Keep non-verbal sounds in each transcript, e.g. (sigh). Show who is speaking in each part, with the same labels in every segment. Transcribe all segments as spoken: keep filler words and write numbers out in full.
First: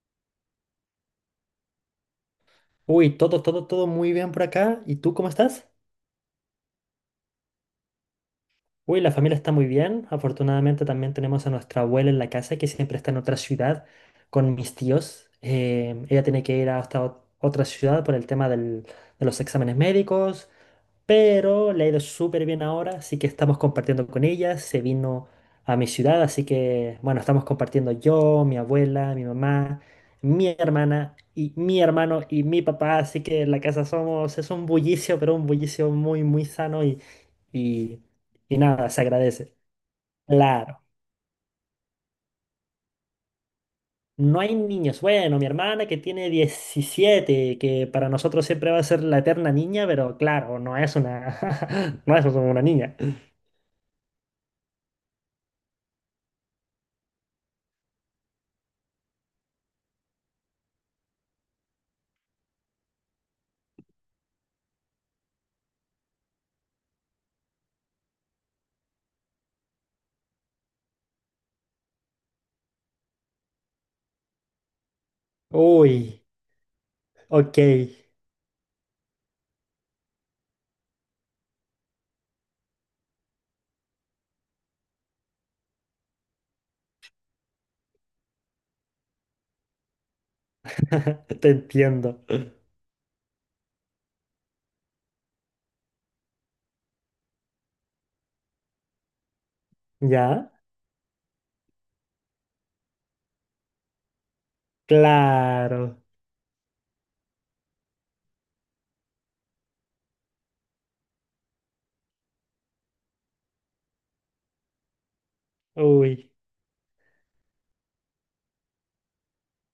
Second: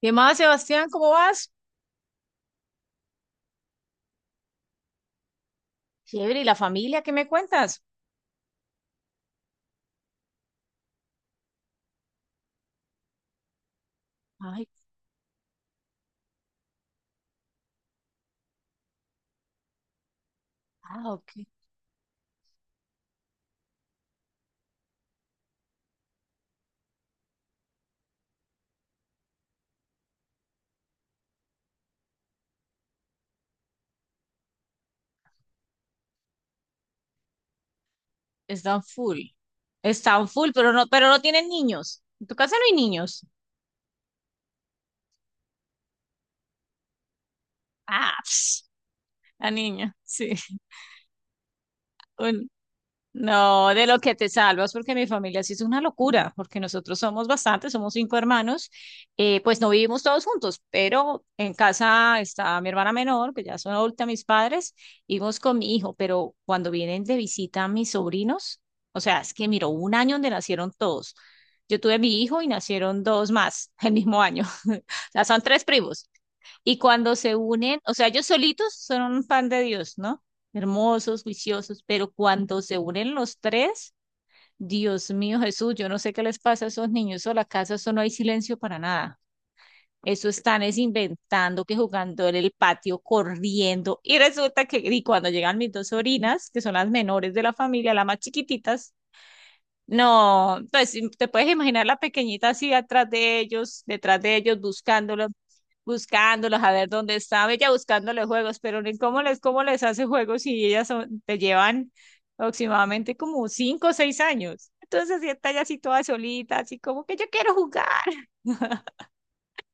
Speaker 1: ¿Qué más, Sebastián? ¿Cómo vas?
Speaker 2: Uy, todo, todo, todo muy bien por acá. ¿Y tú cómo estás?
Speaker 1: Chévere, ¿y la familia? ¿Qué me cuentas?
Speaker 2: Uy, la familia está muy bien. Afortunadamente también tenemos a nuestra abuela en la casa que siempre está en otra ciudad con
Speaker 1: Ay,
Speaker 2: mis tíos. Eh, ella tiene que ir hasta ot- otra ciudad por el tema del- de los exámenes médicos,
Speaker 1: ah, ok.
Speaker 2: pero le ha ido súper bien ahora, así que estamos compartiendo con ella. Se vino a mi ciudad, así que bueno, estamos compartiendo yo, mi abuela, mi mamá, mi hermana y mi hermano y mi papá, así que en la casa somos, es un bullicio, pero un bullicio muy, muy sano y, y
Speaker 1: Están
Speaker 2: nada, se
Speaker 1: full.
Speaker 2: agradece.
Speaker 1: Están full, pero
Speaker 2: Claro,
Speaker 1: no, pero no tienen niños. En tu casa no hay niños.
Speaker 2: no hay niños. Bueno, mi hermana que tiene diecisiete que para
Speaker 1: Ah,
Speaker 2: nosotros
Speaker 1: pss,
Speaker 2: siempre va a ser la
Speaker 1: la
Speaker 2: eterna niña,
Speaker 1: niña,
Speaker 2: pero
Speaker 1: sí.
Speaker 2: claro,
Speaker 1: (laughs)
Speaker 2: no es una, (laughs) no es
Speaker 1: Bueno,
Speaker 2: una niña.
Speaker 1: no, de lo que te salvas, porque mi familia sí es una locura, porque nosotros somos bastantes, somos cinco hermanos, eh, pues no vivimos todos juntos, pero en casa está mi hermana menor, que ya son adulta mis padres, vivimos con mi hijo, pero cuando vienen de visita mis sobrinos, o sea, es que miro, hubo un año donde nacieron todos. Yo tuve mi hijo y nacieron dos más (laughs) el mismo año, (laughs) o sea, son tres primos.
Speaker 2: Uy,
Speaker 1: Y cuando se
Speaker 2: ok,
Speaker 1: unen, o sea,
Speaker 2: (laughs)
Speaker 1: ellos solitos son un pan de Dios, ¿no? Hermosos, juiciosos, pero cuando se unen los tres, Dios mío Jesús, yo no sé qué les pasa a esos niños o la casa, eso no hay silencio para nada. Eso están es
Speaker 2: te
Speaker 1: inventando que
Speaker 2: entiendo.
Speaker 1: jugando en el patio, corriendo. Y resulta que, y cuando llegan mis dos sobrinas, que son las menores de la familia, las más chiquititas,
Speaker 2: ¿Ya?
Speaker 1: no, pues te puedes imaginar la pequeñita así atrás de ellos, detrás de ellos, buscándolos,
Speaker 2: Claro,
Speaker 1: buscándolos a ver dónde estaba ella buscándole juegos, pero ni cómo les, cómo les hace juegos si ellas son- te llevan aproximadamente como cinco o seis años. Entonces ya está ya así toda
Speaker 2: uy.
Speaker 1: solita, así como que yo quiero jugar. (laughs)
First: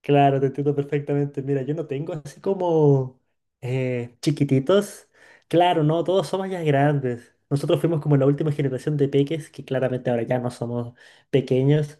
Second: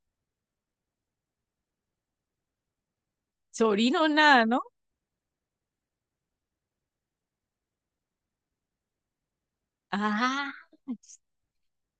Speaker 2: Claro, te entiendo perfectamente. Mira, yo no tengo así como
Speaker 1: Sobrino,
Speaker 2: eh,
Speaker 1: nada, ¿no?
Speaker 2: chiquititos. Claro, no, todos somos ya grandes. Nosotros fuimos como la última generación de peques, que claramente ahora ya no
Speaker 1: Ah,
Speaker 2: somos pequeños.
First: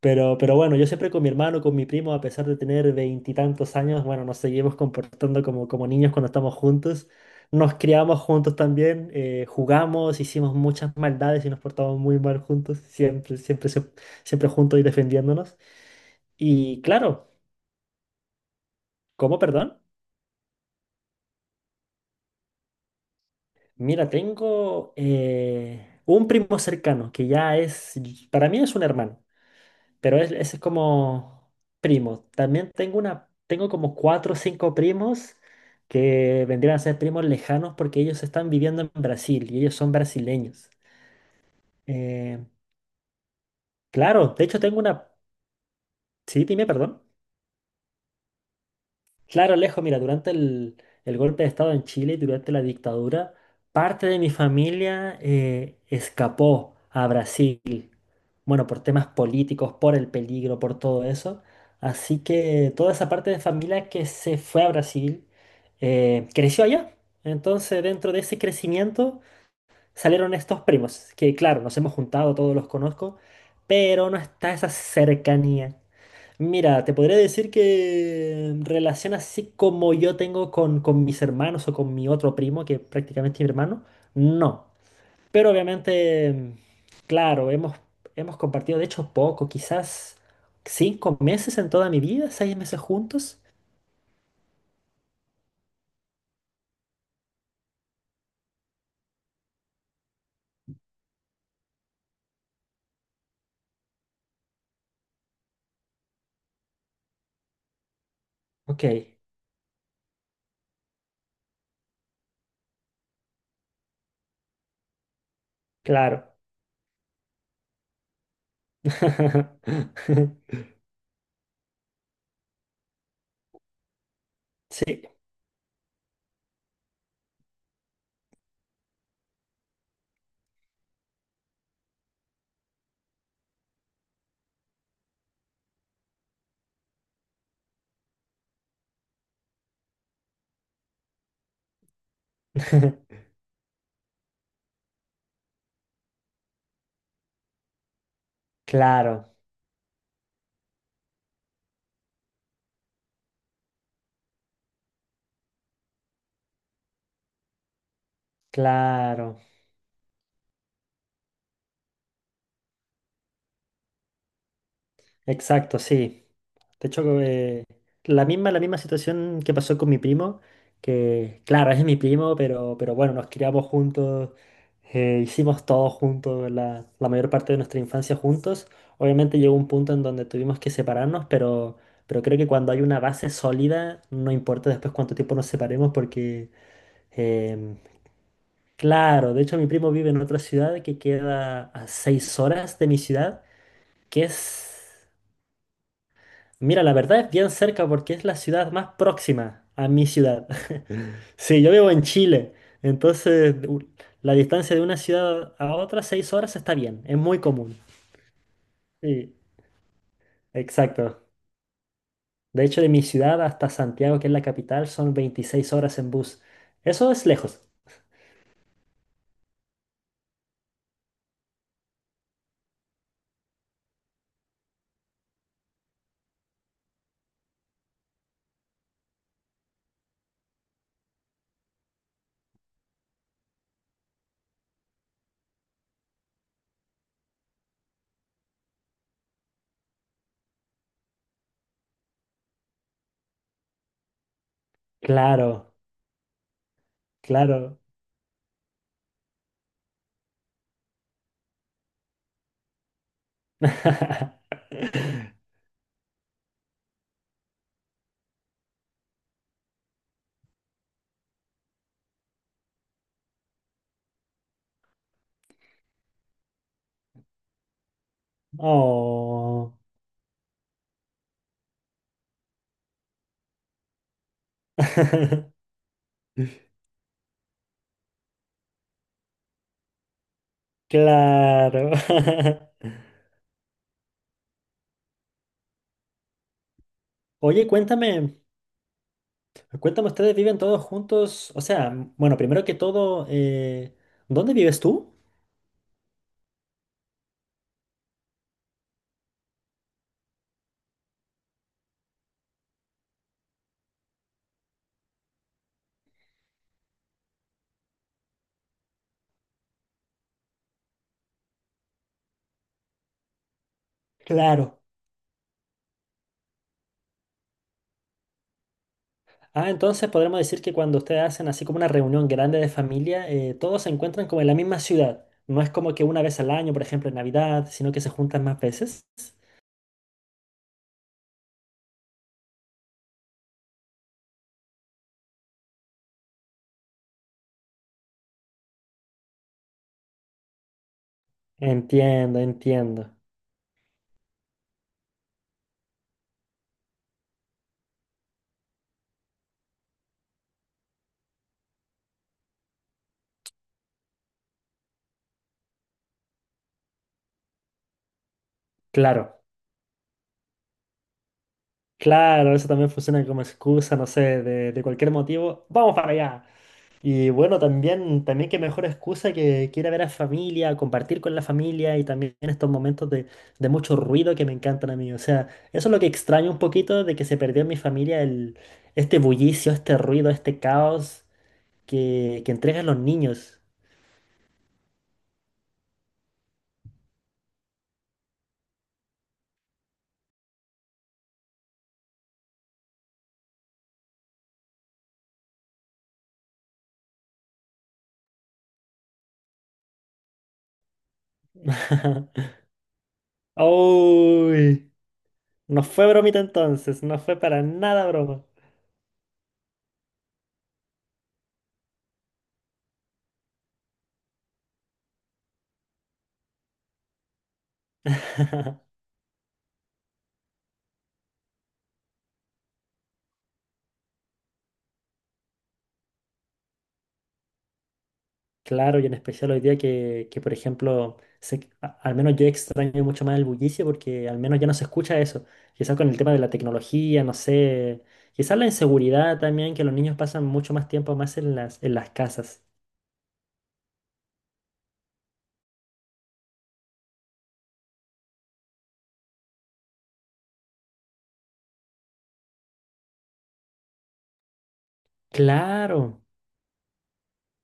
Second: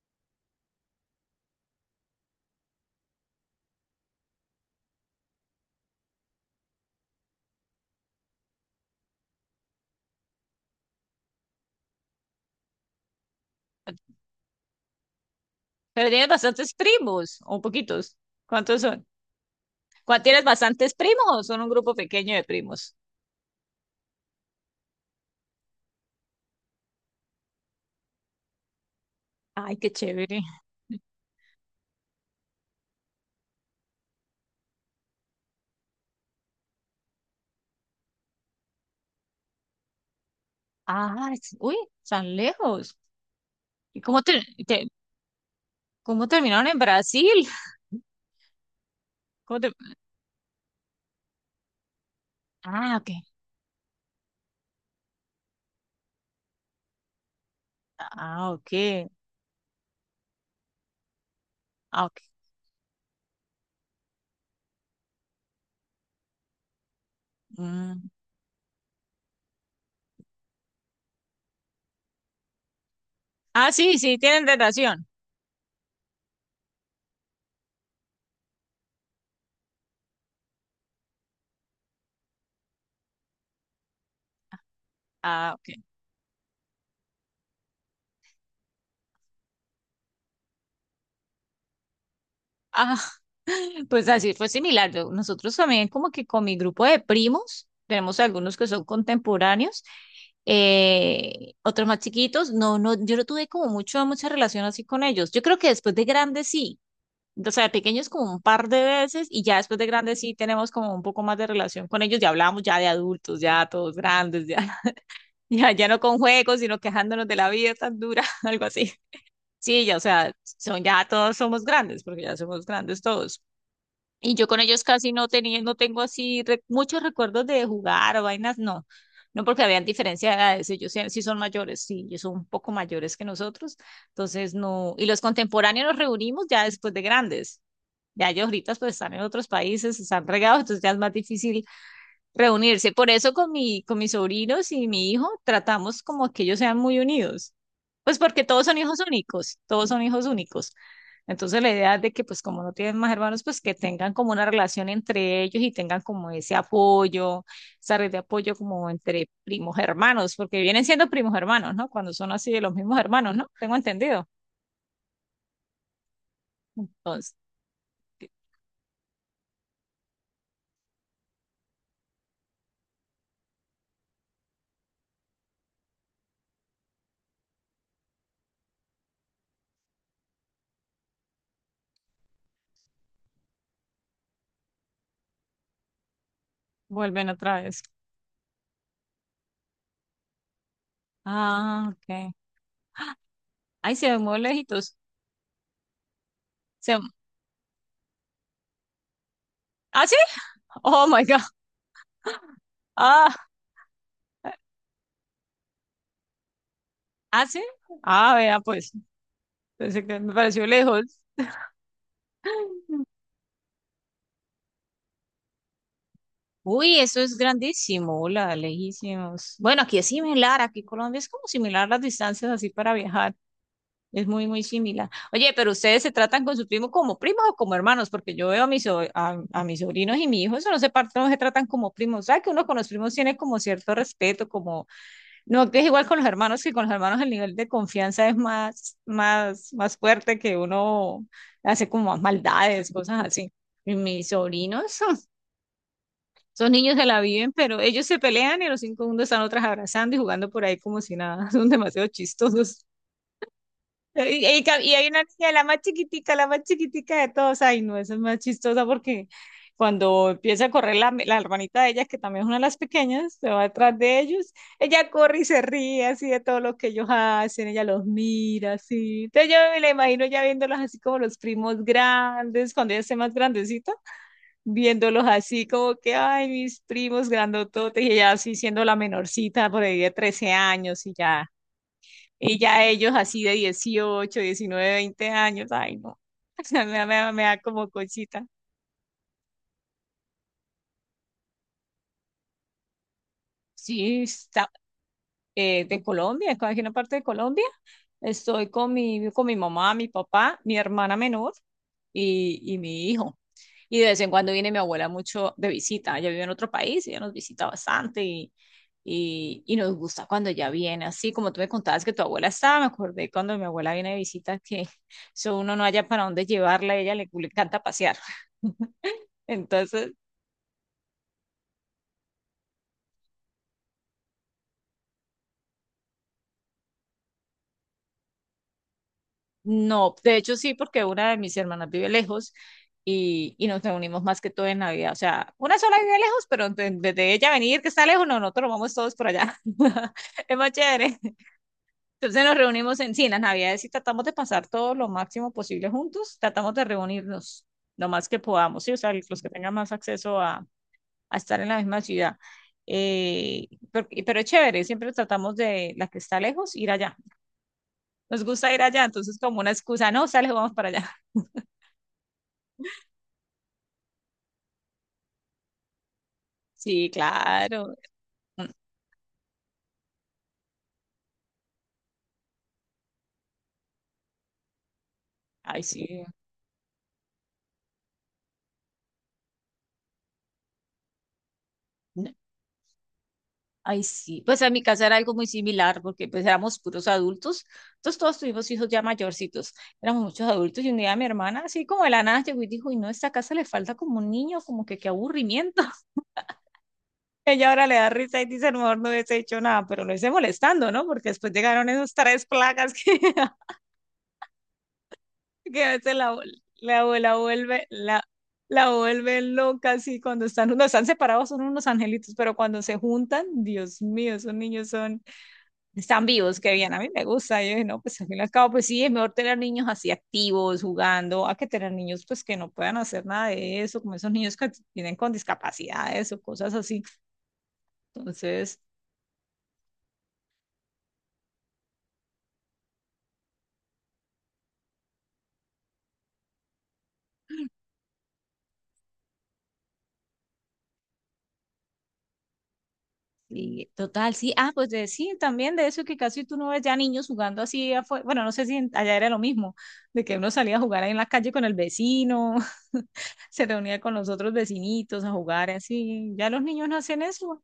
Speaker 2: Pero, pero bueno, yo siempre con mi hermano, con mi primo, a pesar de tener veintitantos años, bueno, nos seguimos comportando como, como niños cuando estamos juntos. Nos criamos juntos también, eh, jugamos, hicimos muchas maldades y nos portamos muy mal juntos, siempre, siempre, siempre, siempre juntos y defendiéndonos.
Speaker 1: pero tienes bastantes
Speaker 2: Y claro,
Speaker 1: primos, o poquitos. ¿Cuántos son?
Speaker 2: ¿cómo, perdón?
Speaker 1: ¿Cuán- ¿Tienes bastantes primos o son un grupo pequeño de primos?
Speaker 2: Mira, tengo eh, un primo cercano que ya es, para mí es un hermano,
Speaker 1: Ay, qué
Speaker 2: pero es-
Speaker 1: chévere.
Speaker 2: ese es como primo. También tengo una, tengo como cuatro o cinco primos que vendrían a ser primos lejanos porque ellos están viviendo en Brasil y ellos son brasileños.
Speaker 1: Ah, es- uy, tan
Speaker 2: Eh,
Speaker 1: lejos. ¿Y cómo
Speaker 2: claro,
Speaker 1: te,
Speaker 2: de hecho tengo
Speaker 1: te-
Speaker 2: una,
Speaker 1: ¿Cómo
Speaker 2: sí, dime,
Speaker 1: terminaron en
Speaker 2: perdón.
Speaker 1: Brasil? (laughs)
Speaker 2: Claro,
Speaker 1: ¿Cómo te-
Speaker 2: Alejo, mira, durante el, el golpe de Estado en Chile y durante la
Speaker 1: Ah, ok.
Speaker 2: dictadura, parte de mi familia eh, escapó a Brasil.
Speaker 1: Ah,
Speaker 2: Bueno,
Speaker 1: ok.
Speaker 2: por temas políticos, por el peligro, por todo eso.
Speaker 1: Ah, ok.
Speaker 2: Así que toda esa parte de familia que se fue a Brasil eh, creció allá. Entonces,
Speaker 1: Mm.
Speaker 2: dentro de ese crecimiento salieron estos primos, que claro, nos hemos juntado, todos los conozco,
Speaker 1: Ah, sí,
Speaker 2: pero
Speaker 1: sí,
Speaker 2: no
Speaker 1: tienen
Speaker 2: está esa
Speaker 1: relación.
Speaker 2: cercanía. Mira, te podría decir que relación así como yo tengo con, con mis hermanos o con mi otro primo, que prácticamente es mi hermano, no. Pero
Speaker 1: Ah, ok.
Speaker 2: obviamente, claro, hemos, hemos compartido, de hecho, poco, quizás cinco meses en toda mi vida, seis meses
Speaker 1: Ah,
Speaker 2: juntos.
Speaker 1: (laughs) pues así fue similar. Yo- Nosotros también como que con mi grupo de primos, tenemos algunos que son contemporáneos, eh, otros más chiquitos. No, no, yo no tuve como mucho, mucha relación así con ellos. Yo creo que después de grandes sí. O sea, de pequeños como un par de
Speaker 2: Ok,
Speaker 1: veces y ya después de grandes sí tenemos como un poco más de relación con ellos. Ya hablamos ya de adultos, ya todos grandes, ya. (laughs) Ya, ya no con
Speaker 2: claro.
Speaker 1: juegos, sino quejándonos de la vida tan dura, (laughs) algo así. Sí, ya, o sea,
Speaker 2: (laughs)
Speaker 1: son ya todos somos grandes, porque ya somos grandes todos. Y yo con ellos
Speaker 2: Sí,
Speaker 1: casi no tenía, no tengo así re- muchos recuerdos de jugar o vainas, no. No porque habían diferencia de edades, ellos sí, sí son mayores, sí, ellos son un poco mayores que nosotros, entonces no. Y los contemporáneos nos reunimos ya después de grandes. Ya ellos ahorita pues están en otros países, están regados, entonces ya es más difícil reunirse. Por eso con mi, con mis sobrinos y mi hijo tratamos como que ellos sean muy unidos. Pues porque todos son hijos
Speaker 2: claro,
Speaker 1: únicos, todos son hijos únicos. Entonces la idea es de que pues como no tienen más hermanos, pues que tengan como una relación entre ellos y tengan como ese apoyo, esa red de apoyo como entre
Speaker 2: claro.
Speaker 1: primos hermanos, porque vienen siendo primos hermanos, ¿no? Cuando son así de los mismos hermanos, ¿no? Tengo entendido.
Speaker 2: Exacto, sí. De hecho,
Speaker 1: Entonces,
Speaker 2: eh, la misma, la misma situación que pasó con mi primo, que claro, es mi primo, pero, pero bueno, nos criamos juntos, eh, hicimos todo juntos, la, la mayor parte de nuestra infancia juntos. Obviamente llegó un punto en donde tuvimos que separarnos, pero, pero creo que cuando hay una base sólida, no importa después cuánto tiempo nos separemos, porque
Speaker 1: vuelven otra
Speaker 2: em,
Speaker 1: vez.
Speaker 2: claro, de hecho mi primo vive en otra ciudad que queda a
Speaker 1: Ah, ok.
Speaker 2: seis horas de mi ciudad,
Speaker 1: Ay, se ven
Speaker 2: que
Speaker 1: muy
Speaker 2: es...
Speaker 1: lejitos.
Speaker 2: Mira,
Speaker 1: Se...
Speaker 2: la verdad es bien cerca porque es la ciudad más próxima a mi
Speaker 1: ¿Ah, sí?
Speaker 2: ciudad.
Speaker 1: Oh,
Speaker 2: (laughs)
Speaker 1: my God.
Speaker 2: Sí, yo vivo en Chile,
Speaker 1: Ah.
Speaker 2: entonces u- la distancia de una ciudad a otra, seis horas, está bien, es muy
Speaker 1: ¿Ah, sí?
Speaker 2: común.
Speaker 1: Ah, vea, pues.
Speaker 2: Sí,
Speaker 1: Pensé que me pareció lejos.
Speaker 2: exacto. De hecho, de mi ciudad hasta Santiago, que es la capital, son veintiséis horas en bus.
Speaker 1: Uy,
Speaker 2: Eso
Speaker 1: eso
Speaker 2: es
Speaker 1: es
Speaker 2: lejos.
Speaker 1: grandísimo, hola, lejísimos. Bueno, aquí es similar, aquí en Colombia es como similar las distancias así para viajar, es muy, muy similar. Oye, pero ustedes se tratan con su primo como primos o como hermanos, porque yo veo a mis, so- a, a mis sobrinos y mi hijo, eso no se, par- no se tratan como primos, ¿sabes? Que uno con los primos tiene como cierto respeto, como no, que es igual con los hermanos, que con los hermanos el nivel de confianza es más, más, más fuerte, que uno hace como más maldades, cosas así. Y mis sobrinos, (laughs)
Speaker 2: Claro,
Speaker 1: son niños, se la viven, pero
Speaker 2: claro.
Speaker 1: ellos se pelean y a los cinco segundos están otras abrazando y jugando por ahí como si nada. (laughs) Son demasiado chistosos. Y,
Speaker 2: (laughs)
Speaker 1: y ca- y hay una niña, la más chiquitica, la más chiquitica de todos. Ay, no, esa es más chistosa porque cuando empieza a correr la, la hermanita de ella, que también es una de las pequeñas, se va detrás de ellos, ella corre y se ríe así de todo lo que ellos hacen, ella los mira así. Entonces yo
Speaker 2: Oh.
Speaker 1: me la imagino ya viéndolos así como los primos grandes, cuando ella esté más grandecita, viéndolos
Speaker 2: (laughs)
Speaker 1: así como que, ay, mis primos grandototes, y ella así siendo la menorcita por ahí de trece años y ya.
Speaker 2: Claro.
Speaker 1: Y ya ellos así de dieciocho diecinueve veinte años, ay, no, (laughs) me, da- me, da me da
Speaker 2: (laughs) Oye,
Speaker 1: como
Speaker 2: cuéntame,
Speaker 1: cosita.
Speaker 2: cuéntame, ¿ustedes viven todos juntos? O sea, m- bueno, primero que todo, eh,
Speaker 1: Sí,
Speaker 2: ¿dónde
Speaker 1: está,
Speaker 2: vives tú?
Speaker 1: eh, de Colombia, estoy aquí en una parte de Colombia. Estoy con mi, con mi mamá, mi papá, mi hermana menor y, y mi hijo. Y de vez en cuando viene mi abuela mucho de visita. Ella vive en otro país, ella nos visita bastante y, y, y nos gusta cuando ella viene. Así como tú me contabas que tu abuela estaba, me acordé cuando mi abuela viene de visita
Speaker 2: Claro.
Speaker 1: que (laughs) eso uno no haya para dónde llevarla, a ella le, le encanta pasear.
Speaker 2: Ah, entonces
Speaker 1: Entonces,
Speaker 2: podremos decir que cuando ustedes hacen así como una reunión grande de familia, eh, todos se encuentran como en la misma ciudad. No es como que una vez al año, por ejemplo, en Navidad, sino que se juntan más veces.
Speaker 1: no, de hecho sí, porque una de mis hermanas vive lejos y, y nos reunimos más que todo en Navidad. O sea, una sola vive lejos, pero de- desde ella venir que está lejos, no, nosotros nos vamos todos por allá. (laughs) Es más chévere.
Speaker 2: Entiendo,
Speaker 1: Entonces nos reunimos
Speaker 2: entiendo.
Speaker 1: en, sí, en las Navidades y tratamos de pasar todo lo máximo posible juntos, tratamos de reunirnos lo más que podamos, ¿sí? O sea, los que tengan más acceso a, a estar en la misma ciudad. Eh, pero, pero es chévere, siempre tratamos de la que está lejos ir allá. Nos gusta ir allá, entonces
Speaker 2: Claro,
Speaker 1: como una excusa, no, sale, vamos para allá. (laughs)
Speaker 2: claro, eso también funciona como excusa, no sé, de, de cualquier motivo. ¡Vamos para allá!
Speaker 1: Sí,
Speaker 2: Y bueno,
Speaker 1: claro.
Speaker 2: también, también qué
Speaker 1: Mm.
Speaker 2: mejor excusa que, que ir a ver a familia, compartir con la familia y también estos momentos de, de mucho ruido que me encantan a mí. O sea,
Speaker 1: Ay,
Speaker 2: eso es lo que
Speaker 1: sí.
Speaker 2: extraño un poquito de que se perdió en mi familia el, este bullicio, este ruido, este caos
Speaker 1: No.
Speaker 2: que, que entregan los niños.
Speaker 1: Ay, sí. Pues en mi casa era algo muy similar porque pues éramos puros adultos, entonces todos tuvimos hijos ya mayorcitos, éramos muchos adultos y un día mi hermana así como de la nada llegó y dijo, y no, esta casa le falta como un niño, como que qué aburrimiento. (laughs) Ella ahora le da risa y dice, a lo mejor no hubiese hecho nada, pero lo hice molestando, ¿no? Porque después llegaron esas tres
Speaker 2: (laughs)
Speaker 1: plagas (laughs) que
Speaker 2: Uy, no
Speaker 1: que a
Speaker 2: fue
Speaker 1: veces la,
Speaker 2: bromita
Speaker 1: abue- la
Speaker 2: entonces, no
Speaker 1: abuela
Speaker 2: fue para
Speaker 1: vuelve,
Speaker 2: nada
Speaker 1: la,
Speaker 2: broma.
Speaker 1: la vuelve loca así cuando están, no están separados, son unos angelitos, pero cuando se juntan, Dios mío, esos niños son, están vivos, qué bien, a mí me gusta, yo dije, no, pues al fin y al cabo,
Speaker 2: (laughs)
Speaker 1: pues sí, es mejor tener niños así activos, jugando, a que tener niños pues que no puedan hacer nada de eso, como esos niños que tienen con discapacidades o cosas así, entonces...
Speaker 2: Claro, y en especial hoy día que, que, por ejemplo, se- a- al menos yo extraño mucho más el bullicio porque al menos ya no se escucha eso. Quizás con el tema de la tecnología, no sé, quizás la inseguridad también, que los niños pasan mucho más tiempo más en las, en las casas.
Speaker 1: Sí, total, sí. Ah, pues de, sí, también de eso que casi tú no ves ya niños jugando así afuera. Bueno, no sé si en- allá era lo mismo, de que uno salía a jugar ahí en la calle con el vecino, (laughs) se reunía con los otros vecinitos a jugar
Speaker 2: Claro,
Speaker 1: así. Ya los niños no hacen eso.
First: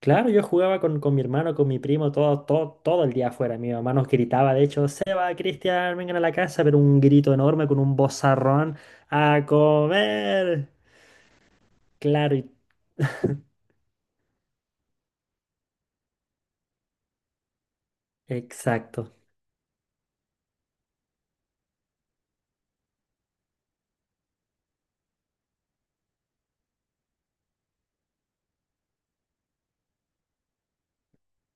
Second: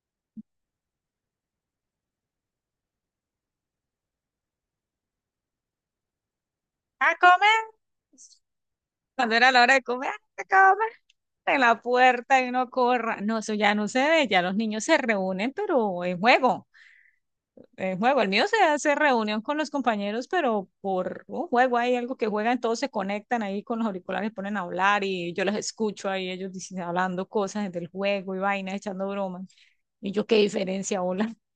Speaker 2: claro, yo jugaba con, con mi hermano, con mi primo, todo, todo, todo el día afuera. Mi mamá nos gritaba, de hecho, Seba, Cristian, vengan a la casa, pero un
Speaker 1: ¡A
Speaker 2: grito
Speaker 1: comer!
Speaker 2: enorme con un bozarrón,
Speaker 1: Cuando
Speaker 2: a
Speaker 1: era la hora de comer, ¡a
Speaker 2: comer.
Speaker 1: comer! En la
Speaker 2: Claro,
Speaker 1: puerta y
Speaker 2: y-
Speaker 1: uno corra. No, eso ya no se ve, ya los niños se reúnen, pero en juego. Eh, juego. El mío se hace
Speaker 2: exacto,
Speaker 1: reunión con los compañeros, pero por un juego hay algo que juegan, todos se conectan ahí con los auriculares, ponen a hablar y yo los escucho ahí, ellos dicen, hablando cosas del juego y vainas, echando bromas. Y yo, qué diferencia, hola. (laughs)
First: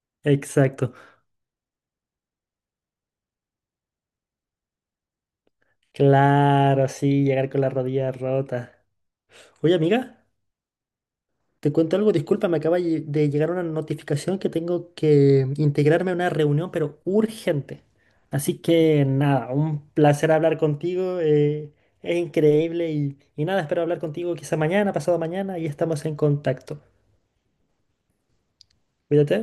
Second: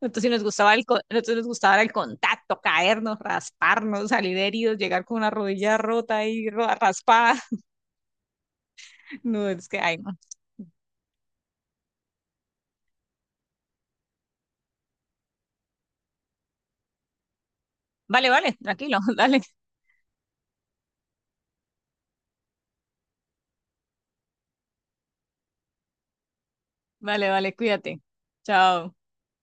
Speaker 1: Entonces si nos gustaba el,
Speaker 2: exacto.
Speaker 1: co- nosotros nos gustaba el contacto, caernos, rasparnos, salir heridos, llegar con una rodilla rota ahí, ro-
Speaker 2: Claro, sí,
Speaker 1: raspada.
Speaker 2: llegar con
Speaker 1: (laughs)
Speaker 2: la rodilla rota.
Speaker 1: No, es
Speaker 2: Oye,
Speaker 1: que, ay, no.
Speaker 2: amiga, te cuento algo, disculpa, me acaba lle- de llegar una notificación que tengo que integrarme a una reunión, pero urgente.
Speaker 1: Vale, vale,
Speaker 2: Así
Speaker 1: tranquilo,
Speaker 2: que
Speaker 1: (laughs) dale.
Speaker 2: nada, un placer hablar contigo, eh, es increíble y, y nada, espero hablar contigo quizá mañana, pasado mañana y estamos en contacto.
Speaker 1: Vale, vale, cuídate. Chao.
Speaker 2: Cuídate.